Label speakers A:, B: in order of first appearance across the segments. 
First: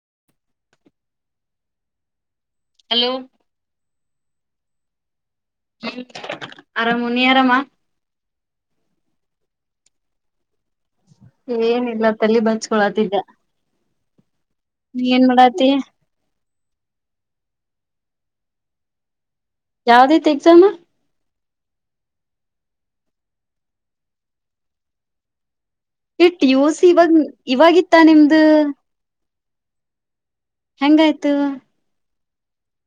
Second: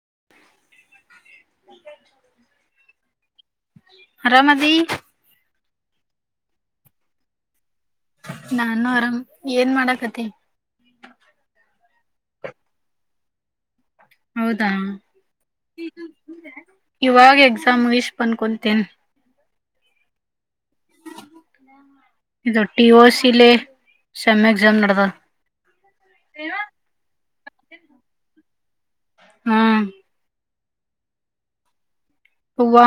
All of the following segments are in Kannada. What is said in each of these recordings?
A: [inaudible]
B: ಹಲೋ
A: ಅರಾಮದಿ
B: ಹ್ಮ ಆರಾಮು. ನೀ ಆರಾಮ?
A: ನಾನು ಆರಾಮ್, ಏನ್ ಮಾಡಾಕತಿ?
B: ಏನಿಲ್ಲ, ತಲಿ ಬಾಚ್ಕೊಳತ್ತಿದೆ.
A: ಹೌದಾ! ಇವಾಗ ಎಕ್ಸಾ ತ್ತ ಮುಗೀಶ್ ಬಂದ್ ಕುಂತಿನ್.
B: ಯಾವ್ದೈತಿ ಎಕ್ಸಾಮ್?
A: ಇದು, ಟಿಒಸಿ ಲೆ ಸೆಮ್ ಎಕ್ಸಾಮ ನಡ್ದಾವ್.
B: ಈ ಟಿಒಸಿ ಇವಾಗ ಇವಾಗಿತ್ತ ನಿಮ್ದ....?
A: ಹ್ಮ್
B: ಹೆಂಗಯ್ತು?
A: ಅವ್ವಾ..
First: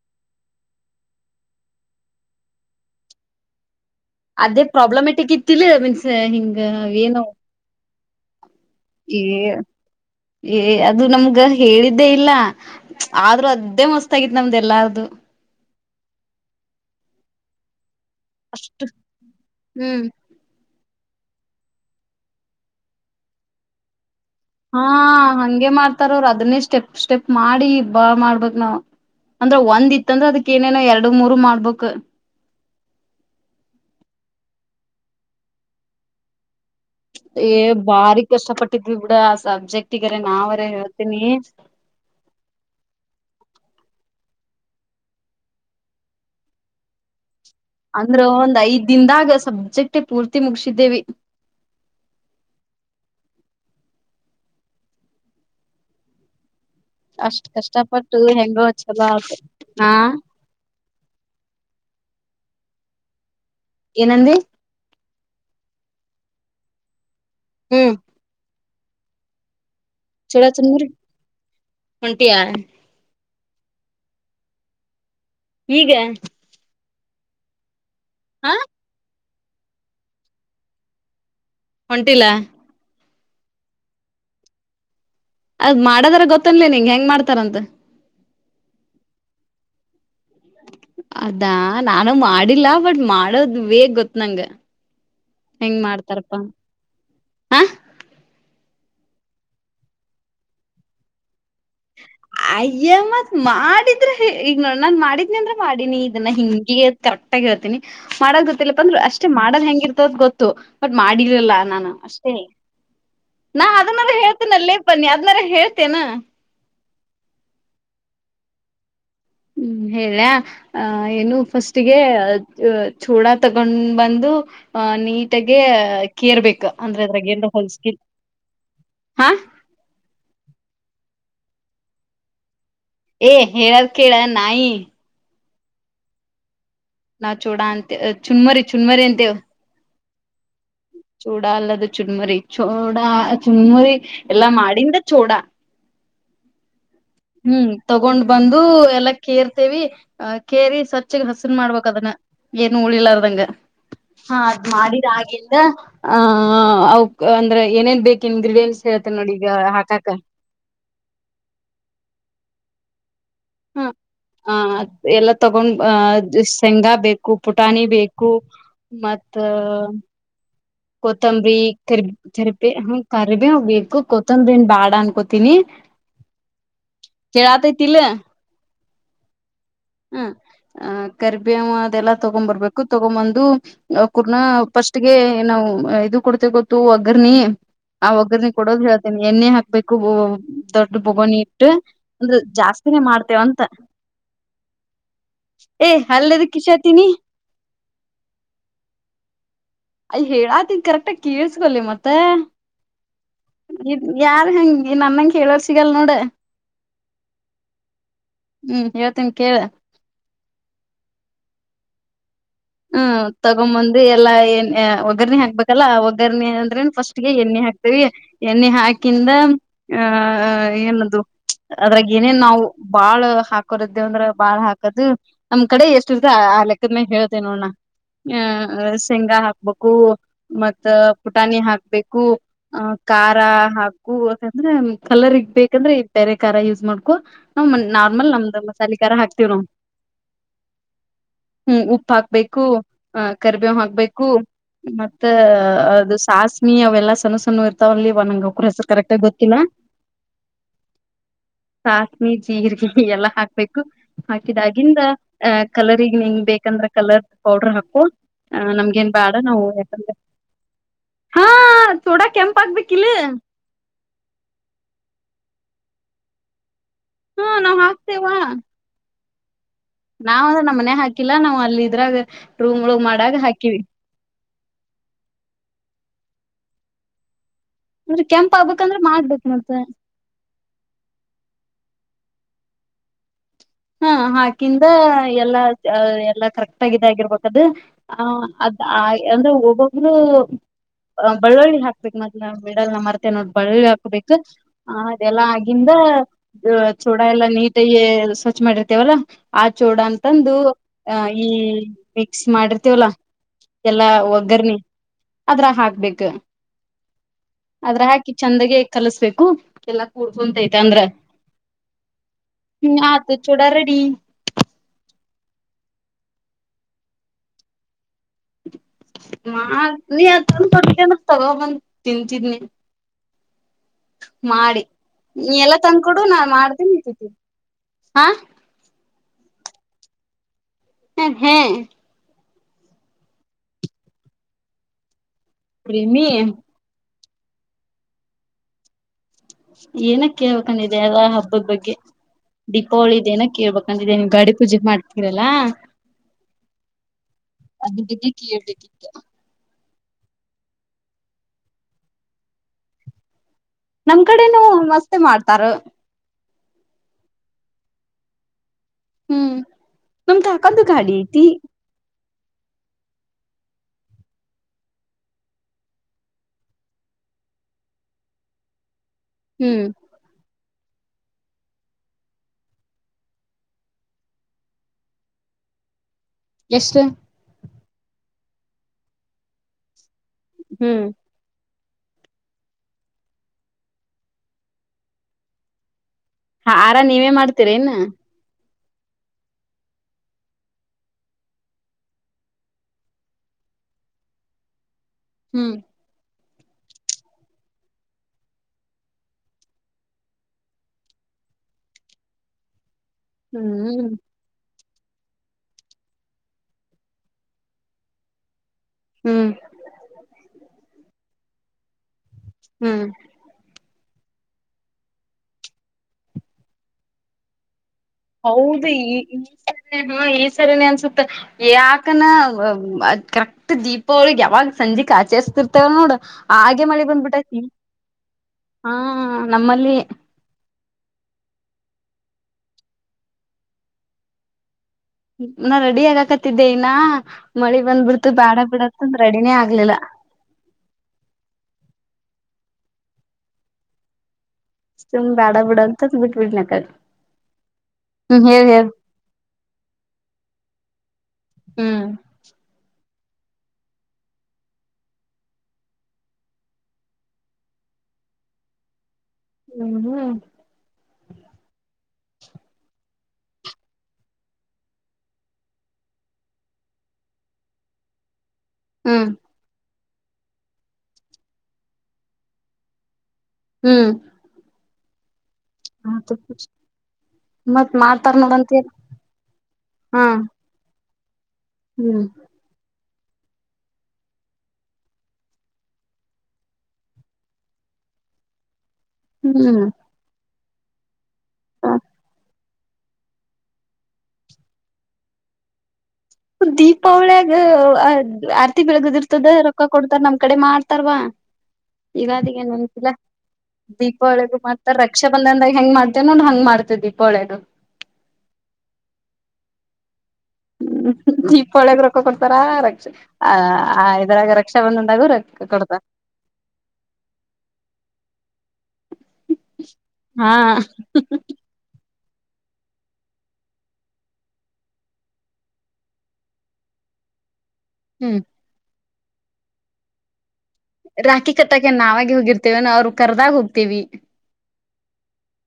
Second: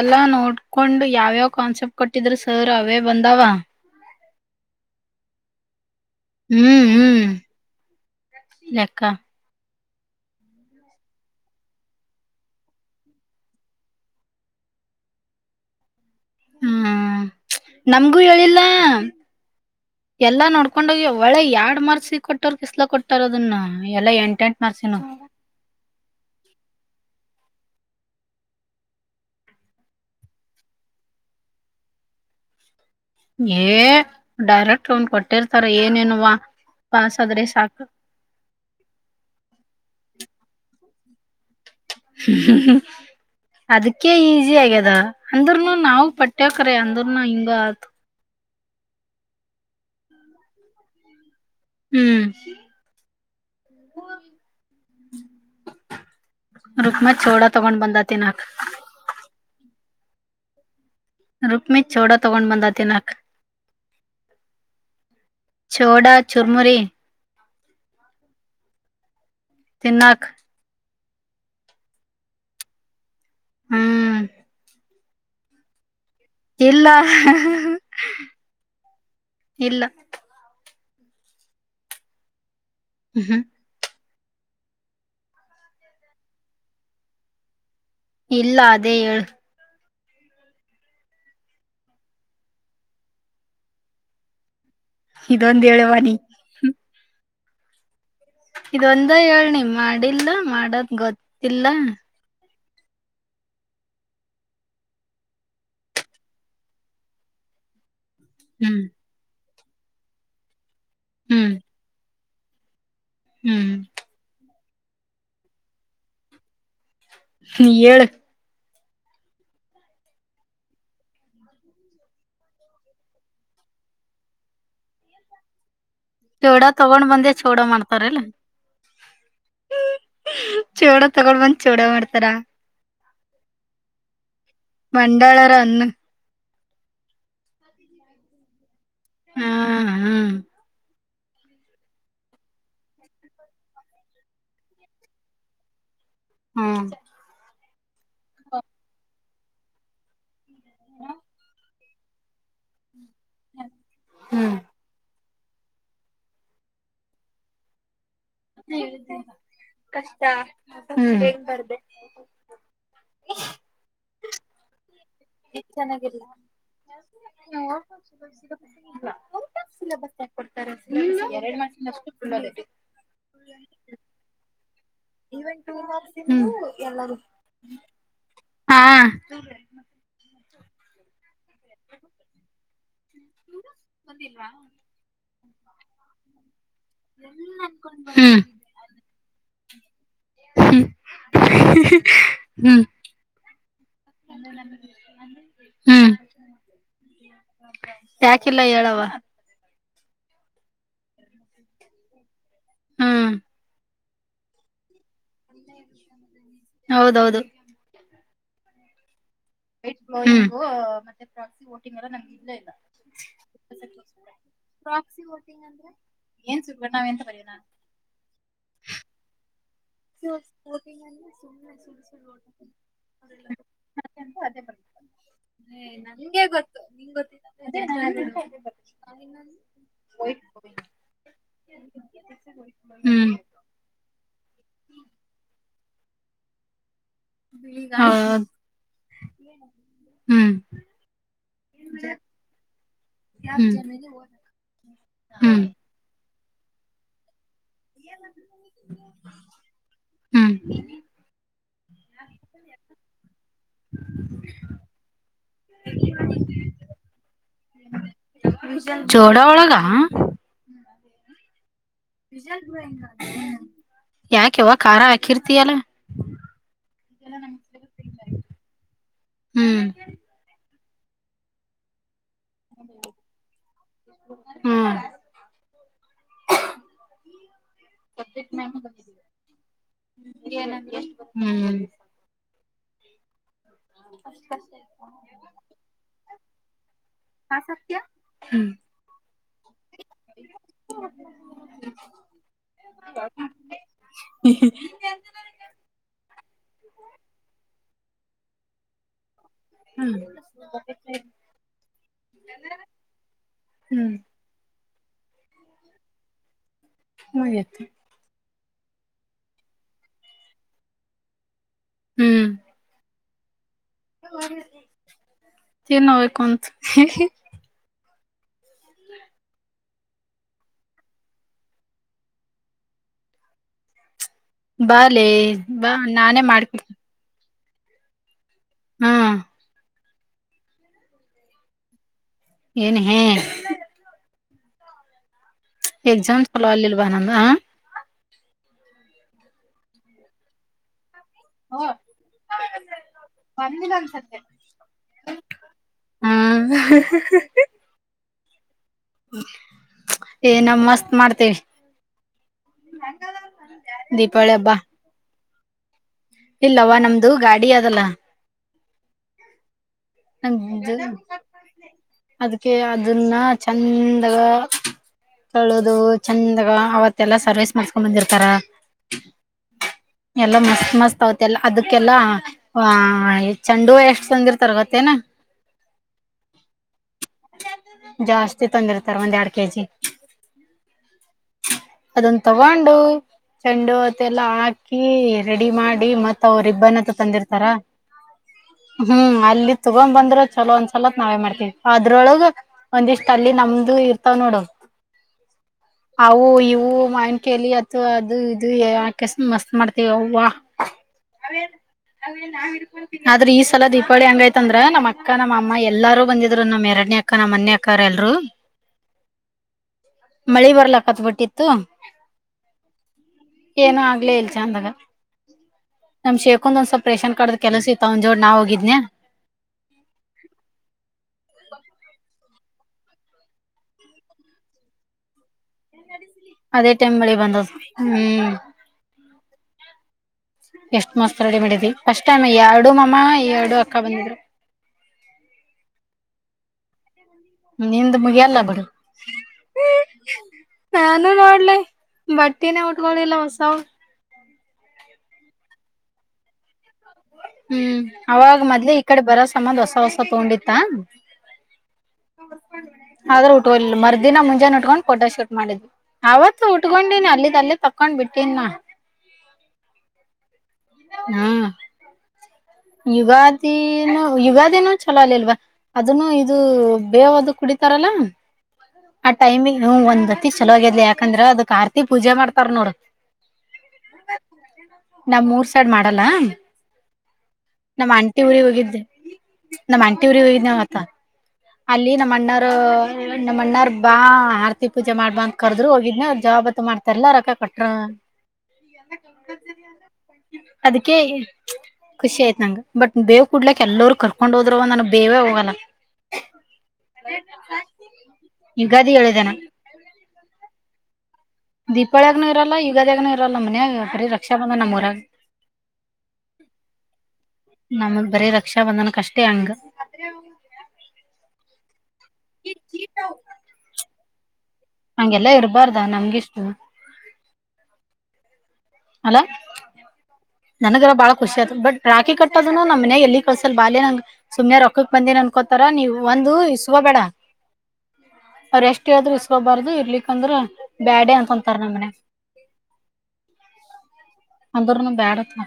A: ಎಲ್ಲಾ ನೋಡ್ಕೊಂಡ್ ಯಾವ್ಯಾವ್ ಕಾನ್ಸೆಪ್ಟ್ ಕೊಟ್ಟಿದ್ರು ಸರ್ ಅವೇ ಬಂದಾವ.
B: ಅದೇ ಪ್ರೊಬ್ಲಮೆಟಿಕ್ ಇತ್ತಿಲ್ಲಾ? ಸ ಹಿಂಗ
A: ಹ್ಮ್ ಹ್ಮ್
B: ಏನಾವು
A: ಲೆಕ್ಕ
B: ಏ ಏ ಅದು ನಮ್ಗ ಹೇಳಿದ್ದೇ ಇಲ್ಲ ಆದ್ರೂ, ಅದೇ ಮಸ್ತ್ ಆಗಿತ್ತು ನಮ್ದ ಎಲ್ಲಾರ್ದು
A: ಹ್ಮ ನಮ್ಗೂ ಹೇಳಿಲ್ಲ
B: ಅಷ್ಟು ಹ್ಮ್
A: ಎಲ್ಲಾ ನೋಡ್ಕೊಂಡೋಗ್ಯಾವ್ ಒಳೆ ಎರಡ್ ಮಾರ್ಕ್ಸ್ಗೆ ಕೊಟೂರ್ಕಿಸಲ ಕೊಟ್ಟಾರು ಅದನ್ನ ಎಲ್ಲ ಎಂಟ
B: ಹಾ ಹಂಗೆ ಮಾಡ್ತಾರ ಅವರು ಅದನ್ನೇ ಸ್ಟೆಪ್ ಸ್ಟೆಪ್ ಮಾಡಿ ಬಾಳ ಮಾಡ್ಬೇಕ್ ನಾವ್ ಅಂದ್ರೆ ಒಂದ್ ಇತ್ತಂದ್ರ ಅದಕ್ ಏನೇನೋ ಎರಡು ಮೂರ್ ಮಾಡ್ಬೇಕ
A: ಏ ಡೈರೆಕ್ಟ್ ಒನ್ ಕೊಟ್ಟಿರ್ತಾರ ಏನೇನುವಾ ಪಾಸ್ ಆದ್ರೆ
B: ಏ
A: ಸಾಕು
B: ಬಾರಿ ಕಷ್ಟ ಪಟ್ಟಿದ್ವಿ ಬಿಡ ಆ ಸಬ್ಜೆಕ್ಟ್ ಗೆ ನಾವ್ ಅರೇ ಹೇಳ್ತೀನಿ
A: ಅದಕ್ಕೆ ಈಜಿ ಆಗ್ಯದ ಅಂದ್ರನು ನಾವು ಪಟ್ಟೆವು ಖರೆ ಅಂದ್ರನು ಆತು
B: ಅಂದ್ರ ಒಂದು ಐದ ದಿನದಾಗ ಸಬ್ಜೆಕ್ಟ್ ಪೂರ್ತಿ ಮುಗಸಿದ್ದೇವಿ
A: ಹ್ಮ್ ರುಕ್ಮ
B: ಅಷ್ಟ
A: ಚೋಡ ತಗೊಂಡ್ ಬಂದ
B: ಕಷ್ಟಪಟ್ಟು
A: ತಿನ್ನಾಕ್
B: ಹೆಂಗೋ ಒಂದ್ ಚೊಲೋ ಆತ್ ಹಾ?
A: ರುಕ್ಮಿ ಚೋಡ ತಗೊಂಡ್ ಬಂದ ತಿನಕ್
B: ಏನಂದಿ
A: ಚೋಡಾ ಚುರ್ಮುರಿ
B: ಹ್ಮ್
A: ತಿನ್ನಾಕ್
B: ಚೋಡ ಚುರುಮುರಿ ಹೊಂಟಿಯಾ
A: ಹ್ಮ್
B: ಈಗ
A: ಇಲ್ಲ
B: ಹಾ
A: ಇಲ್ಲ
B: ಒಂಟಿಲ್ಲ
A: ಹ್ಮ ಹ್ಮ್
B: ಅದ್ ಮಾಡದಾರ ಗೊತ್ತನ್ಲಿ ನಿಂಗ ಹೆಂಗ್ ಮಾಡ್ತಾರಂತ
A: ಇಲ್ಲ ಅದೇ ಹೇಳು
B: ಅದಾ ನಾನು ಮಾಡಿಲ್ಲ ಬಟ್ ಮಾಡೋದ ವೇ ಗೊತ್ತು ನನಗೆ
A: ಇದೊಂದು ಹೇಳವ್ವ ನಿ
B: ಹಾ
A: ಇದೊಂದ ಹೇಳನಿ ಮಾಡಿಲ್ಲ ಮಾಡದ ಗೊತ್ತಿಲ್ಲ
B: ಅಯ್ಯ ಮತ್ ಮಾಡಿದ್ರೆ ಈಗ ನೋಡ ನಾನ್ ಮಾಡಿದ್ನಿ ಅಂದ್ರ ಮಾಡಿನಿ ಇದನ್ನ ಹಿಂಗೆ ಕರೆಟ್ಟಾಗಿ ಹೇಳ್ತೀನಿ ಮಾಡ
A: ಹ್ಮ್
B: ಗೊತ್ತಿಲ್ಲಪ್ಪಂದ್ರೆ ಅಷ್ಟೇ ಮಾಡ ಹೆಂಗಿರ್ತದ ಗೊತ್ತು ಬಟ್ ಮಾಡಿರೀಲ್ಲ
A: ಹ್ಮ್
B: ನಾನು ಅಷ್ಟ [unintelligible] ನಾ
A: ಹ್ಮ್
B: ಅದನ್ನಾದ ಹೇಳ್ತೇನ ಅಲ್ಲಿ ಪ ನೀ ಅದನ್ನಾದ್ರ ಹೇಳ್ತಿಯೆನಾ
A: ನೀ ಹೇಳು
B: ಹ್ಮ್ ಹೇಳ ಆ ಏನು ಫಸ್ಟ್ಗೆ ಚೂಡ ತಗೊಂಡ್ ಬಂದು ಆ ನೀಟಾಗ
A: ಚೋಡ ತಗೊಂಡ್ ಬಂದೆ ಚೋಡ ಮಾಡ್ತಾರಲ್ಲ
B: ಹಾ
A: ಚೋಡ ತಗೊ ಬಂದ್ ಚೋಡ ಮಾಡ್ತಾರ
B: ಏ ಹೇಳದ್ ಕೆಳ ನಾಯಿ
A: ಬಂಡಾಳರ ಅನ್ನು
B: ನಾವ್ ಚೋಡ ಅಂತ ಚುರ್ ಮುರಿ ಚುರಮುರಿ ಅಂತೇವ್
A: ಹ್ಮ್
B: ಚೂಡ ಅಲ್ಲದು ಚುರುಮುರಿ ಚೋಡ ಚುರುಮುರಿ ಎಲ್ಲಾ ಮಾಡಿಂದ ಚೋಡ
A: ಹ್ಮ್
B: ಹ್ಮ್ ತಗೊಂಡ್ ಬಂದು ಎಲ್ಲ ಕೇರ್ತೇವಿ ಅ ಕೇರಿ ಸ್ವಚ್ಛಗ ಹಸನ್ ಮಾಡ್ಬೇಕಕ್ ಅದನ್ನ ಏನು ಉಳಿಲಾರದು ಹಾ
A: ಹ್ಮ್
B: ಅದ್ ಮಾಡಿದ ಹಾಗ ಆ ಅಂದ್ರೆ ಏನೇನ್ ಬೇಕು
A: ಕಷ್ಟ ಹೇಗ್ ಬರ್ದೇ [inaudible]
B: ಹಾ ಹಾ ಎಲ್ಲ ತಗೊಂಡ್ ಅ ಶೇಂಗಾಬೇಕು ಪುಟಾಣಿ ಬೇಕು ಮತ್ತ ಕೊತ್ತಂಬರಿ ಕರಿಬ
A: ಅಷ್ಟು
B: ಕರಿಬಿ ಹ ಕರಿಬಿ ಬು ಕೊತ್ತಂಬ್ರನ್ ಬಾಡ ಅನ್ಕೋತೀನಿ ಕೇಳಾತೈತಿಲ್ಲ
A: ಹಾ
B: ಹಾ ಆ ಕರಿಬೇವ ಅದೆಲ್ಲಾ ತಗೊ್ ಬರ್ಬೇಕು ತಗೊಂಬಂದು ಕುೂರ್ನ ಫಸ್ಟ್ಗೆಏ ಕರಿಬೇವು ಅದನ ತಕ್ಕೊಂಡು ನಾವವು ಇದು ಕೊಡ್ತೆೇವ ಗೊತ್ತು ಕರಿಬೇವು ಎಲ್ಲ ತಗೊಂಡು ಬರಬೇಕು ನಾವು ಇದು ಕೊಡ್ತೀನಿ ಅದು ಒಗ್ಗರ್ನಿ ಆ
A: ಹ್ಮ್
B: ಒಗ್ಗರ್ನಿ ಕೊಡೋದು ಹೇಳ್ತೇನಿ ಎಣ್ಣೆ ಹಾಕ್ಬೇಕು ದೊಡ್ಡ್ ಬೊಗನಿ ಇಟ್ಟ ಅಂದ್ರ ಜಾಸ್ತಿನೇ ಮಾಡ್ತೇವಂತ
A: ೆ [inaudible]
B: ಈ ಹಲ್ ಎದಕ್ಕೆ ಕಿಸಾಕ್ತಿನಿ
A: ಯಾಕಿಲ್ಲ ಹೇಳವ
B: ಅಯ ಹೇಳಾತನ್ ಕರೆಕ್ಟಗ ಕೇಳ್ಸ್ಕೊಲ್ಲಿ ಮತ್ತೆ
A: ಹ್ಮ್
B: ಇ ಯಾರ್ ಹೆಂಗ
A: ಹೌದೌದು
B: ಹ್ಮ್ ಇವ
A: ವೈ ಬ್ಲೌಸ್ ಮತ್ತೆ ಾಕ್ಿ [unintelligible] ತಿಂಗಳ ನಂಗೆ
B: ಹ್ಮ್ ತಗೊಂಬಂದ ಎಲ್ಲಾ ಏ ಒಗ್ಗರ್ರಣಿ ಹಾಕ್ಬೇಕಲ್ಲ ಒಗ್ಗರ್ರಣಿ ಅಂದ್ರೇನ್ ಫಸ್ಟ್ಗೆ ಎಣ್ಣೆ ಹಾಕ್ತೇವಿ ಎಣ್ಣೆ ಹಾಕಿಂದ ಆಹ ಏನ ಅದ್ರಾಗ ಏನೇನ್ ನಾವು ಬಾಳ್ ಹಾಕೋರದೇವ ಅಂದ್ರ ಬಾಳ ಹಾಕದು ನಮ್ ಕಡೆ ಎಷ್ಟು ಇರ್ತ ಆ ಲೆಕ್ಕದ ಮೇ ಹೇಳ ನೋಣ ಆ ಶೇಂಗಾ ಹಾಕ್ಬೇಕು ಮತ್ತ ಪುಟಾಣಿ ಹಾಕ್ಬೇಕು ಆ
A: ಹ್ಮ್
B: ಖಾರ ಹಾಕು ಯಾಕಂದ್ರೆ ಕಲರ್ ಇಗ್ಬೇಕಂದ್ರೆ ತೆರೆಖಾರ ಯೂಸ್ ಮಾಡಬೇಕ ನಾರ್ಮಲ್
A: ಹೌದು
B: ನಮ್ದ ಮಸಾಲೆ ರ ಆಗ್ತಿವಿ ನಾವು
A: ಹ್ಮ್
B: ಹ್ಮ ಉಪ್ಪ ಹಾ ಬೆಕ್ಕು ಕರಿಬೇವ ಹಾಕ್ಬೇಕು ಮತ್ತ
A: ಹ್ಮ್ ಹ್ಮ್
B: ಅದು ಸಾಸ ನೀ ಅವೆಲ್ಲ ಸ್ಣ ಸ್ಣ ಲ್ಲಿ ಒಂಗಕರಸ ಕರೆಕ್ಟ್ ಆಗ ಗೊತ್ತಿಲ್ಲ
A: ಹ್ಮ್
B: ಚಾಸಣಿ ಜೀರಿಗೆ ಎಲ್ಲಾ ಹಾಕ್ಬೇಕು ಹಾಕಿದಾಗಿಂದ ಅ ಕಲರ್ಗ್ ನಿಂಗ ಬೇಕಂದ್ರೆ ಕಲರ್ ಪೌಡ್ರ ಹಾಕು ನಮ್ಗ ನ್ ಬೇಡ
A: ಜೋಡ
B: ನಾವು ಯಾಕಂದ್ರ
A: ಒಳಗ
B: ಹಾ ಸೋಡಾ ಕೆಂಪ್ ಹಾಕ್ಬೇಕಿಲ್ಲ
A: ಯ ಕೆವ ಕಾರಾರ ಕೀರ್ತಿಯಲ್ಲ
B: ಹಾ ನಾವ್ ಹಾಕ್ತೇವಾ
A: ಹ್ಮ್
B: ನಾವ್ ಅಂದ್ರೆ ನಮ್ಮ ಮನೆ ಹಾಕಿಲ್ಲ ನಾವ್ ಅಲ್ಲಿ ಇದ್ರಾಗ ರೂಮ್ ಒಳಗ್ ಮಾಡಾಗ ಹಾಕಿವಿ
A: ಹ್ಮ್
B: ಅಂದ್ರೆ ಕೆಂಪ್ ಆಗ್ಬೇಕಂದ್ರ ಮಾಡ್ಬೇಕ್ ಮತ್ತ
A: [inaudible] ಹ್ಮ್
B: ಹಾ ಹಾಕಿಂದ ಎಲ್ಲಾ ಎಲ್ಲಾ ಕರೆಕ್ಟ್ ಆಗಿದೆ ಆಗಿರ್ಬೇಕದು ಆಹ
A: ಹ್ಮ್
B: ಅದ್ ಅಂದ್ರೆ ಒಬ್ಬೊಬ್ರು ಅ ಬಳ್ಳುಳ್ಳಿ ಹಾಕ್ಬೇಕು ಮದ್ ಬಿಡಲ್ನ ಮರ್ತೆ ನೋ ಬಳ್ಳುಳ್ಳಿ ಹಾಕ್ಬೇಕು ಆ ಅದೆಲ್ಲಾ ಆಗಿಂದ ಇದ ಚೂಡ ಎಲ್ಲಾ ನೀ ಏ ಮಾಡಿರ್ತೇವಲ್ಲಾ ಆ ಚೋಡ
A: ಹ್ಮ್
B: ಅಂತಂದು ಆ ಈ ಮಿಕ್ಸ್ ಮಾಡಿರ್ತೀವಲ್ಲ ಎಲ್ಲಾ
A: ಹ್ಮ್
B: ಒಗ್ಗರ್ನಿ ಅದ್ರಾಗ ಹಾಕ್ಬೇಕ
A: ಮುಗಿತ
B: ಅದ್ರ ಹಾಕಿ ಚಂದಗೆ ಕಲಸ್ಬೇಕು ಎಲ್ಲಾ ಕೂಡ್ಕೊಂತೈತೆ ಅಂದ್ರ [inaudible] ಚೋಡಾರೇ
A: ತಿನ್ನವ ಕುಂತ
B: ಮಾ ನೀ ಅದ್ ತಂದ್ ಕೊಟ್ಟಿಯದ್ರ ತೊಗೊ ಬಂದ್ ತಿಂತಿದ್ನಿ ಮಾಡಿ
A: ಬಾಲೆ
B: ನೀ ಎಲ್ಲ
A: ಬಾ
B: ತಂದ್ಕೊಡು
A: ನಾನೇ
B: ನಾನ್ ಮಾಡತೀನ್
A: ಮಾಡ್ಕೊಡ್ತೀನಿ
B: ನೀ ಹಾ
A: ಹ್ಮ
B: ಹ ಹ್ಯಾ
A: ಏನ್ ಹ್ಯಾ
B: ಪ್ರೇಮಿ
A: ಎಕ್ಸಾಮ್ಸ್ ಚುಲೋ ಅಲ್ಲಿಲ್ವಾ ನಮ್ದ ಆ
B: ಏನ ಕೇಳ್ಬೇಕಂದಿದ್ದೆ ಅಲ್ಲ ಹಬ್ಬದ ಬಗ್ಗೆ ದೀಪಾವಳಿ ಇದೇನ ಕೇಳ್ಬೇಕಂದಿದ್ದೇ ನೀವು ಗಾಡಿ ಪೂಜೆ ಮಾಡ್ತೀರಲ್ಲ
A: ಹ್ಮ್
B: ಅದರ್ ಬಗ್ಗೆ ಟಿ
A: ಏ ನಾವ ಮಸ್ತ್ ಮಾಡ್ತೇವಿ
B: ನಮ್ ಕಡೆನು ಮಸ್ತ್ ಮಾಡ್ತ ತಾರು
A: ಇಲ್ಲವಾ ನಮ್ದು ಗಾಡಿ ಅದಲ್ಲ
B: ಹ್ಮ್ ನಮ್ದ್ದ ಕಾಕದು ಗಾಡಿ ಐತಿ
A: ಅದ್ಕ್ಕೆ ಅದನ್ನ ಚಂದಾಗ ಕಳೋದು ಚಂದಾಗ ಅವತ್ತೆಲ್ಲ ಸರ್ವಿಸ್ ಮಾಡಸ್ಕೊಂಡ್ ಬಂದಿರ್ತಾರ
B: ಹ್ಮ್
A: ಎಲ್ಲ ಮಸ್ ಅವತ್ತೆಲ್ಲ ಅದಕ್ಕೆಲ್ಲ ಆ ಚೆಂಡ ಹೂವ ಎಷ್ಟ್ ತಂದಿರ್ತಾರಗೊತ್ತೇನ
B: ಎಷ್ಟು
A: ಜಾಸ್ತಿ ತಂದಿರ್ತಾರ ಒಂದ್ ಎರಡ್ ಕೆಜಿ
B: ಹ್ಮ್
A: ಅದನ್ ತಗೊಂಡು ಚೆಂಡೂ ಅದೆಲ್ಲಾ ಹಾಕಿ ರೆಡಿ ಮಾಡ್ ಮತ್ತು
B: ಆ ಹಾರಾ ನೀವೇ ಮಾಡ್ತೀರೇನ್
A: ಹ್ಮ್ ಅಲ್ಲಿ ತುಗೊಂಡ್ಬಂದ್ರ ಚುಲೋ ಅನ್ಸಲ್ಲಂತ್ ನಾವೇ ಮಾಡ್ತೀವಿ ಅದ್ರೊಳಗ ಒಂದಿಷ್ಟ್ ಅಲ್ಲಿ ನಮ್ದು ಇರ್ತಾವ ನೋಡು
B: ಹ್ಮ್
A: ಅವು ಈ ನೀವು ಮಾವನ್ಕಲಿ ಅಥವಾ ಅದು ಇದು ಯಾಕಸ್ ಮಸ್ತ್ ಮಾಡ್ತೇವಿ ಹವ ಹೇ ಹೇ ನಾವ್ ಇಡ್ಕೊಂಡು ಆದ್ರ ಈ ಸಲ
B: ಹ್ಮ್
A: ದೀಪಾವಳ ಹಂಗಾಯ್ತು ಅಂದ್ರೆ ನಮ್ಮ್ ಅಕ್ಕ ನಮ್ಮ ಅಮ್ಮ ಎಲ್ಲಾರೂ ಬಂದಿದ್ರು ನಮ್ಮ್ ಎರಡನೇ ಅಕ್ಕ ನಮ್ಮ್ ಒನ್ನೇ ಅಕ್ಕ ಎಲ್ರು
B: ಹ್ಮ್
A: ಮಳೆ ಬರಲ ಕತ್ ಬಟ್ಟೆ [inaudible]
B: ಹ್ಮ್
A: ಏನ ಆಗ್ಲೇ ಇಲ್ ಚಂದಾಗ ನಮ್ ಶೇಖದು ಒಂದ್ ಸ್ವಲ್ಪ ರೇಷನ್ ಕಾರ್ಡ್ ದು ಕೆಲಸ ಇತ್ತು ಅವನ್ ಜೋಡ್ ನಾ
B: ಹೌದು
A: ಹೋಗಿದ್ನ್ಯ
B: ಈ ಇಲ್ಲಿ ಸರಿನೆೇ ಅನ್ನಿಸುತ್ತೆ ಯಾಕನಾ ಅ ಕರೆಕ್ಟ್ ದೀಪವಳಿ ಅವ್ರಿಗೆ ಯಾವಾಗ ಸಂಜೆ ಆಚರಿಸ್ತಿರ್ ನೋಡು ಹಾಗೆ
A: ಅದೇ
B: ಮಳಿ
A: ಟೈಮ್
B: ಬಂದ್ಬಿಟ್ಟೈತಿ
A: ಬಂದದ್ ಹ್ಮ್
B: ಹಾ ನಮ್ಮಲ್ಲಿ
A: ಎಷ್ಟ್ ಮಸ್ತ್ ರೆಡಿ ಮಾಡಿದ್ವಿ ಫಸ್ಟ್ ಟೈಮ್ ಎರಡು ಮಾಮ್ಮ ಎರಡು ಅಕ್ಕ ಬಂದಿದ್ರು
B: ನಾ ರೆಡಿಯಗಾಕತ್ತಿದ್ದೆ ಇನ್ನ ಮಳಿ
A: ನಿಂದ
B: ಬಂದ್ಬಿಡ್ತು
A: ಮುಗಿಯಲ್ಲ
B: ಬ್ಯಾಡ
A: ಬಿಡ
B: ಬಿಡತ್ತಂದ ರೆಡಿನೇ ಆಗ್ಲಿಲ್ಲ
A: ನಾನು ನೋಡ್ಲ ಬ ಬಟ್ಟೆನೆ ಉಟ್ಕೊಳಿಲ್ಲ
B: ಸುಂಬ್ ಬ್ಯಾಡ ಬಿಡ ಅಂತ ಅಂದ ಬಿಟ್ಬ ಬಿಡ್ನಕ
A: ಹ್ಮ್ ಅವಾಗ ಮದ್ಲ ಈ ಕಡೆ ಬರೋ ಸಂಬಂಧ ಹೊಸ ಹೊಸ ತಗೊಂಡಿತ್ತಾ
B: ಹ್ಮ್
A: ಆದ್ರೆ ಉಟ್ಕ ಮರ್ದಿನ ಮುಂಜಾನೆ ಉಟ್ಕೊಂಡ್ ಫೋಟೋ ಶೂಟ್ ಮಾಡಿದ್ವಿ ಅವತ್ ಉಟ್ಕೊಂಡನಿ ಅಲ್ಲಿದ್ದ ಅಲ್ಲಿ ತಕೊಂಡ್ ಬಿಟ್ಟೀನಿ
B: ಹ್ಮ್ ಹ್ಮ
A: ಹ್ಮ್ ಯುಗಾದಿನು ಯುಗಾದಿನು ಚಲೋ ಅಲ್ಲಿಲ್ವಾ ಅದನ್ನು ಇದು ಬೇವದು ಕುಡಿತಾರಲ್ಲ
B: ಹ್ಮ್
A: ಆ ಟೈಮಿಂಗ್ ಒಂದು ಅತಿ ಚಲೋಗಿದ್ಲಿ ಯಾಕಂದ್ರ ಅದ್ ಕಾರ್ತಿ ಪೂಜೆ ಮಾಡ್ತಾರ ನೋಡ್
B: ಹ್ಮ್
A: ನಮ್ಮರೂ ಸೈಡ್ ಮಾಡಲ್ಲ
B: ಮತ್
A: ನಮ್ಮ್
B: ಮಾಡ್ತಾರ
A: ಆಂಟಿ ಊರಿಗೆ
B: ನೋಡಂತೀರ
A: ಹೋಗಿದ್ದೆ ನಮ್ಮ್ ಆಂಟಿ
B: ಹಾ
A: ಊರಿಗೆ ಹೋಗಿದ್ದೆನಾ ತ ಅಲ್ಲಿ
B: ಹ್ಮ್
A: ನಮ್ಮ ಅಣ್ಣಾರು ನಮ್ಮ ಅಣ್ಣಾರ್ ಬಾ ಆರತಿ ಪೂಜೆ ಮಾಡ್ಬ ಅಂತ ಕರ್ದ್ರರು ಹೋಗಿದ್ನ ಜವಾಬತ್ತು ಮಾಡ್ತಾರಲ್ಲ ರೊಕ್ಕ ಕೊಟ್ರು. ಈಲ್ಲ ಕಂಪಲ್ಸರಿ
B: ಹ್ಮ್
A: ಅಲ್ಲ ಅದಕ್ಕೆ. ಖುಷಿ ಆಯ್ತ ನಂಗ ಬಟ್ ಬೇವ್ ಕುಡ್ಲಕ್ ಎಲ್ಲರು ಕರ್ಕೊಂಡ್ ಹೋದ್ರುವ ನನಗ್ ಬೇವೇ ಹೋಗಲ್ಲ.
B: ದೀಪಾವಳಿಯಾಗ ಆರ್ತಿ
A: ಯುಗಾದಿ ಹೇಳಿದೆನ
B: ಬೆಳಗದಿರ್ತದ ರೊಕ್ಕ ಕೊಡ್ತಾರ ನಮ್ ಕಡೆ ಮಾಡ್ತ. ತರ್ವಾ.
A: ದೀಪಾವಳಿಯಗನುೂ ಇರಲ್ಲ ಯುಗಾದಿಯಗನುೂ ಇರಲ್ಲ ಮನ್ಯಾಗ ಬರೀ ರಕ್ಷಾ
B: ದೀಪಾವಳಿಗೂ
A: ಬಂಧನ
B: ಮಾಡ್ತಾರ
A: ನಮ್ಮೂರಾಗ
B: ರಕ್ಷಾ ಬಂಧನದಾಗ ಹೆಂಗ್ ಮಾಡ್ತೇವ ನೋಡ್ ಹಂಗ್ ಮಾಡ್ತೇವ ದೀಪಾವಳಿಯಾಗ
A: ನಮ ಬರೀ ರಕ್ಷಾ ಬಂಧನ ಕಷ್ಟೇ ಹಂಗ.
B: ಹ್ಮ್ ದೀಪಳೆಗ್ ರೊಕ್ಕ ಕೊಡ್ತಾರಾ ರಕ್ಷೆ ಆ ಆಯುತು. [unintelligible]
A: ಹಂಗೆಲ್ಲಾ ಇರ್ಬಾರ್ದ ನಮ್ಗೆಷ್ಟು. ಅಲ
B: ಹಾ
A: ನನಗಾರ ಬಾಳ ಖುಷಿ ಆಯ್ತು ಬಟ್. ರಾಖಿ ಕಟ್ಟೋದನು ನಮ್ನೆ ಎಲ್ಲಿ ಕಳ್ಸಲ್ ಬಾಲ್ಯ ನಂಗ ಸುಮ್ನೆ ರೊಕ್ಕಕ್ ಬಂದೀನಿ ಅನ್ಕೋತಾರ ನೀವು ಒಂದು ಇಸುಕೋ ಬೇಡ.
B: ಹ್ಮ್.
A: ಎಷ್ಟಾದರೂ ಇಸ್ಕೊಬಾರ್ದು ಇರ್ಲಿಕ್ ಅಂದ್ರೆ.
B: ರಾಖಿ ಕಟ್ಟಾಕೆ ನಾವಾಗ ಹೋಗಿರ್ತೇವ ಅವ್ರು ಕರ್ದಾಗ ಹೋಗ.
A: ಅಂದ್ರನು ಬ್ಯಾಡತ್ರ.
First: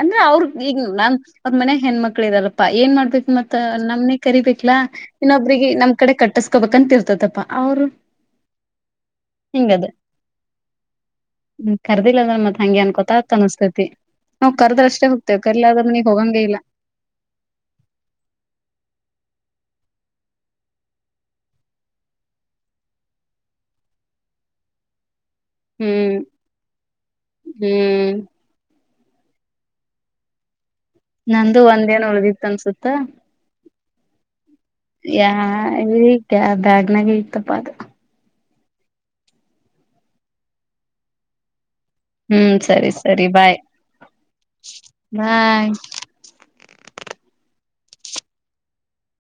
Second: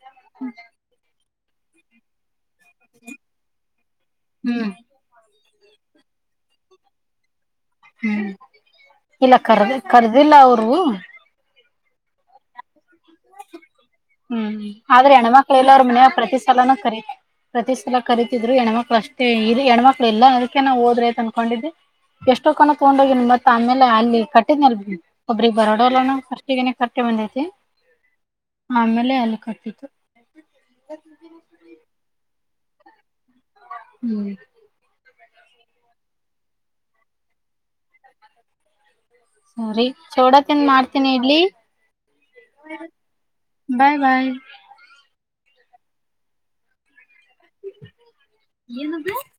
B: ಅಂದ್ರೆ ಅವ್ರ ಈಗ ನನ್. ಮನ್ಯಗೆ ಹೆಣ್ಮಕ್ಳ ಇದಾರಪ್ಪಾ ಏನ್ ಮಾಡ್ತಕ್ ಮತ್ತಾ. ನಮ್ನೆ
A: ಹ್ಮ್
B: ಕರಿಬೇಕ್ಲಾ ಇನ್ನೊಬ್ಬ. ಅವ್ರಿಗೆ ನಮ್ ಕಡೆ ಕಸ್ಕೋಬೇಕಂತ ಇರ್ತಪ್ಪಾ.
A: ಹ್ಮ್ ಇಲ್ಲ ಕರ್
B: ಹಿಂಗದ
A: ಕರ್ದಿಲ್ಲ ಅವರು.
B: ಕರ್ದಿಲ್ಲ ಅಂದ್ರೇ ಮತ್ತ್ ಹಂಗೆ ಅನ್ಕೊತಾತ ಅನ್ಸ್ತಾಯಿತಿ.
A: ಹ್ಮ್ ಆದ್ರೆ ಹೆಣ್ಮಕ್ಳ ಎಲ್ಲ್ರ ಮನಯ ಪ್ರತಿ
B: ಹೋಗಂಗೆ ಇಲ್ಲ
A: ಸಲಾನೂ ಕರ ಪ್ರತಿ ಸಲ ಕರೀತಿದ್ರು ಹೆಣ್ಮಕ್ಳ ಅಷ್ಟೇ ಇದು ಹೆಣ್ಮಕ್ಳ. ಇಲ್ಲ ಅದಕ್ಕೆ ನಾವುಹೊದ್ರೆತ ಅನ್ಕೊಂಡಿದ್ದಿ ಎಷ್ಟೋ ಕಣ ತಗೊಂಡೋಗಿ ಮತ್ತ ಆಮೇಲೆ ಅಲ್ಲಿ ಕಟ್ಟದ್ನಲ್. ಒಬ್ರಗ್ ಬರೋಡಲ್ಲಾನೂ
B: ಹ್ಮ್
A: [unintelligible] ಕೆಟ್ಟಿ ಬಂದೈತಿ
B: ಹ್ಮ್
A: ಅಮೇಲೆ ಅಲ್ಲಿ ಕಟ್ಟಿತ್ತು.
B: ನಂದು ಒಂದೇನ ಉಳ್ದ್ದಿತು. ಅನ್ಸುಸುತ್ತೆ..
A: ಹ್ಮ್.
B: ಯ ಈ ಬ್ಯಾಗ್ನಾಗ ಇತಪ್ಪ ಅದು.
A: ಸಾರೀ ಚೋಡತಿಂದ ಮಾಡ್ತೀನಿ ಇಡ್ಲಿ.
B: ಹ್ಮ್ ಸರಿ ಸರಿ ಬಾಯ್. ಹಾಯ್.
A: ಏನು [unintelligible]